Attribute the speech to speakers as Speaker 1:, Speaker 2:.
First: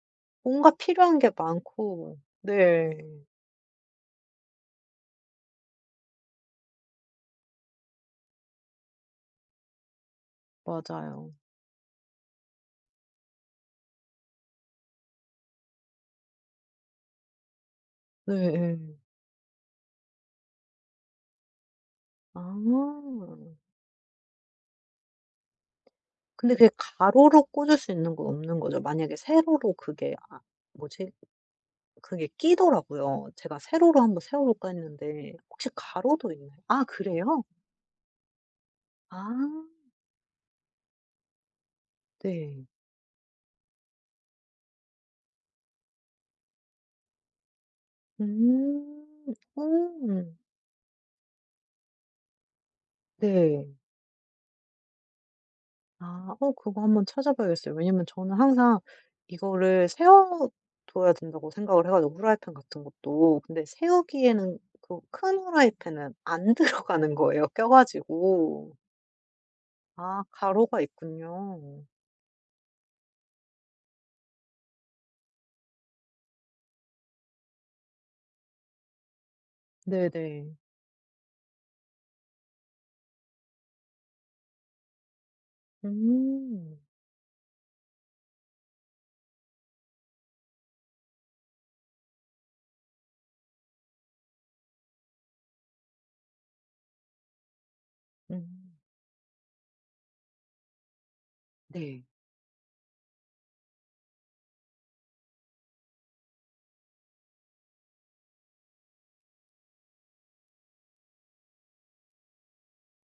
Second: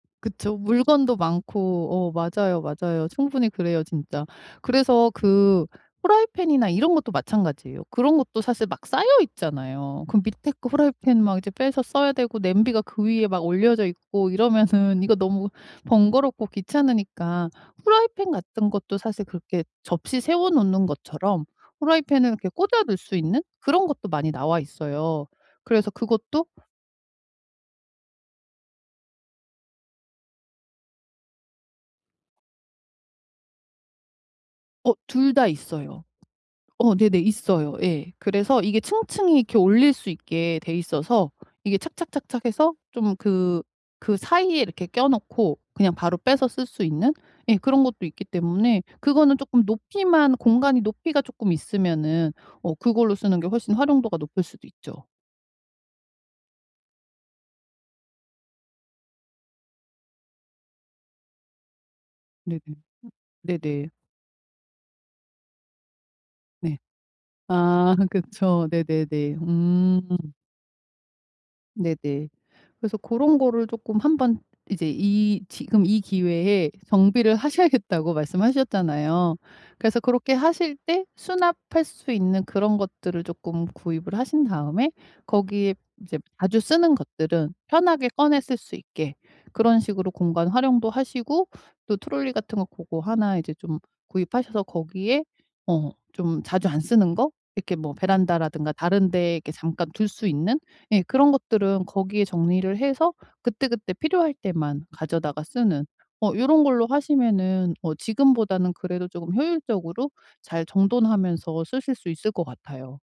Speaker 1: 그쵸.
Speaker 2: 뭔가
Speaker 1: 물건도
Speaker 2: 필요한 게
Speaker 1: 많고 어
Speaker 2: 많고.
Speaker 1: 맞아요,
Speaker 2: 네.
Speaker 1: 맞아요. 충분히 그래요 진짜. 그래서 그 프라이팬이나 이런 것도 마찬가지예요. 그런 것도 사실 막 쌓여있잖아요. 그 밑에 거 프라이팬 이제
Speaker 2: 맞아요.
Speaker 1: 막 빼서 써야 되고 냄비가 그 위에 막 올려져 있고 이러면은 이거 너무 번거롭고 귀찮으니까 프라이팬
Speaker 2: 네.
Speaker 1: 같은 것도
Speaker 2: 예.
Speaker 1: 사실 그렇게 접시 세워 놓는 것처럼 프라이팬을
Speaker 2: 아.
Speaker 1: 이렇게 꽂아 둘 수 있는 그런 것도 많이 나와 있어요. 그래서 그것도
Speaker 2: 근데 그게 가로로 꽂을 수 있는 건 없는 거죠? 만약에 세로로 그게 아 뭐지? 그게 끼더라고요. 제가 세로로 한번 세워볼까
Speaker 1: 어
Speaker 2: 했는데
Speaker 1: 둘 다
Speaker 2: 혹시
Speaker 1: 있어요.
Speaker 2: 가로도 있나 아
Speaker 1: 어 네네
Speaker 2: 그래요?
Speaker 1: 있어요. 예. 그래서 이게
Speaker 2: 아.
Speaker 1: 층층이 이렇게 올릴 수 있게 돼 있어서 이게 착착착착
Speaker 2: 네.
Speaker 1: 해서 좀 그 그사이에 이렇게 껴놓고 그냥 바로 빼서 쓸 수 있는 예 그런 것도 있기 때문에
Speaker 2: 음.
Speaker 1: 그거는 조금 높이만
Speaker 2: 음.
Speaker 1: 공간이 높이가 쪼끔 있으면은 어 그걸로 쓰는 게
Speaker 2: 네.
Speaker 1: 훨씬 활용도가 높을 수도 있죠.
Speaker 2: 아 어 그거 한번 찾아봐야겠어요. 왜냐하면 저는 항상 이거를 세워둬야 된다고 생각을 해 가지고. 프라이팬
Speaker 1: 네네. 음.
Speaker 2: 같은 것도. 근데
Speaker 1: 네네.
Speaker 2: 세우기에는 그 큰 프라이팬은 안
Speaker 1: 네.
Speaker 2: 들어가는 거예요 껴
Speaker 1: 아 그니까 그쵸.
Speaker 2: 가지고.
Speaker 1: 네네네. 음.
Speaker 2: 아 가로가 있군요.
Speaker 1: 네네. 그래서 고런 거를 쪼끔 한번 이제 이 지금 이 기회에 정비를 하셔야겠다고 말씀하셨잖아요. 그래서 그렇게
Speaker 2: 네네.
Speaker 1: 하실 때 수납할 수 있는 그런 것들을 쪼끔 구입을 하신 다음에 거기에 이제 자주
Speaker 2: 음.
Speaker 1: 쓰는 것들은 편하게 꺼내 쓸 수 있게 그런 식으로 공간 활용도 하시고 또 트롤리 같은 거 고거 하나 이제 좀 구입하셔서 거기에 어 좀 자주 안 쓰는 거 이렇게 뭐
Speaker 2: 음.
Speaker 1: 베란다라든가 다른 데 이렇게 잠깐 둘 수 있는 예 그런 것들은
Speaker 2: 네.
Speaker 1: 거기에 정리를 해서 그때그때 필요할 때만 가져다가 쓰는 어 요런 걸로 하시면은 어 지금보다는 그래도 조금 효율적으로 잘 정돈하면서 쓰실 수 있을 것 같아요.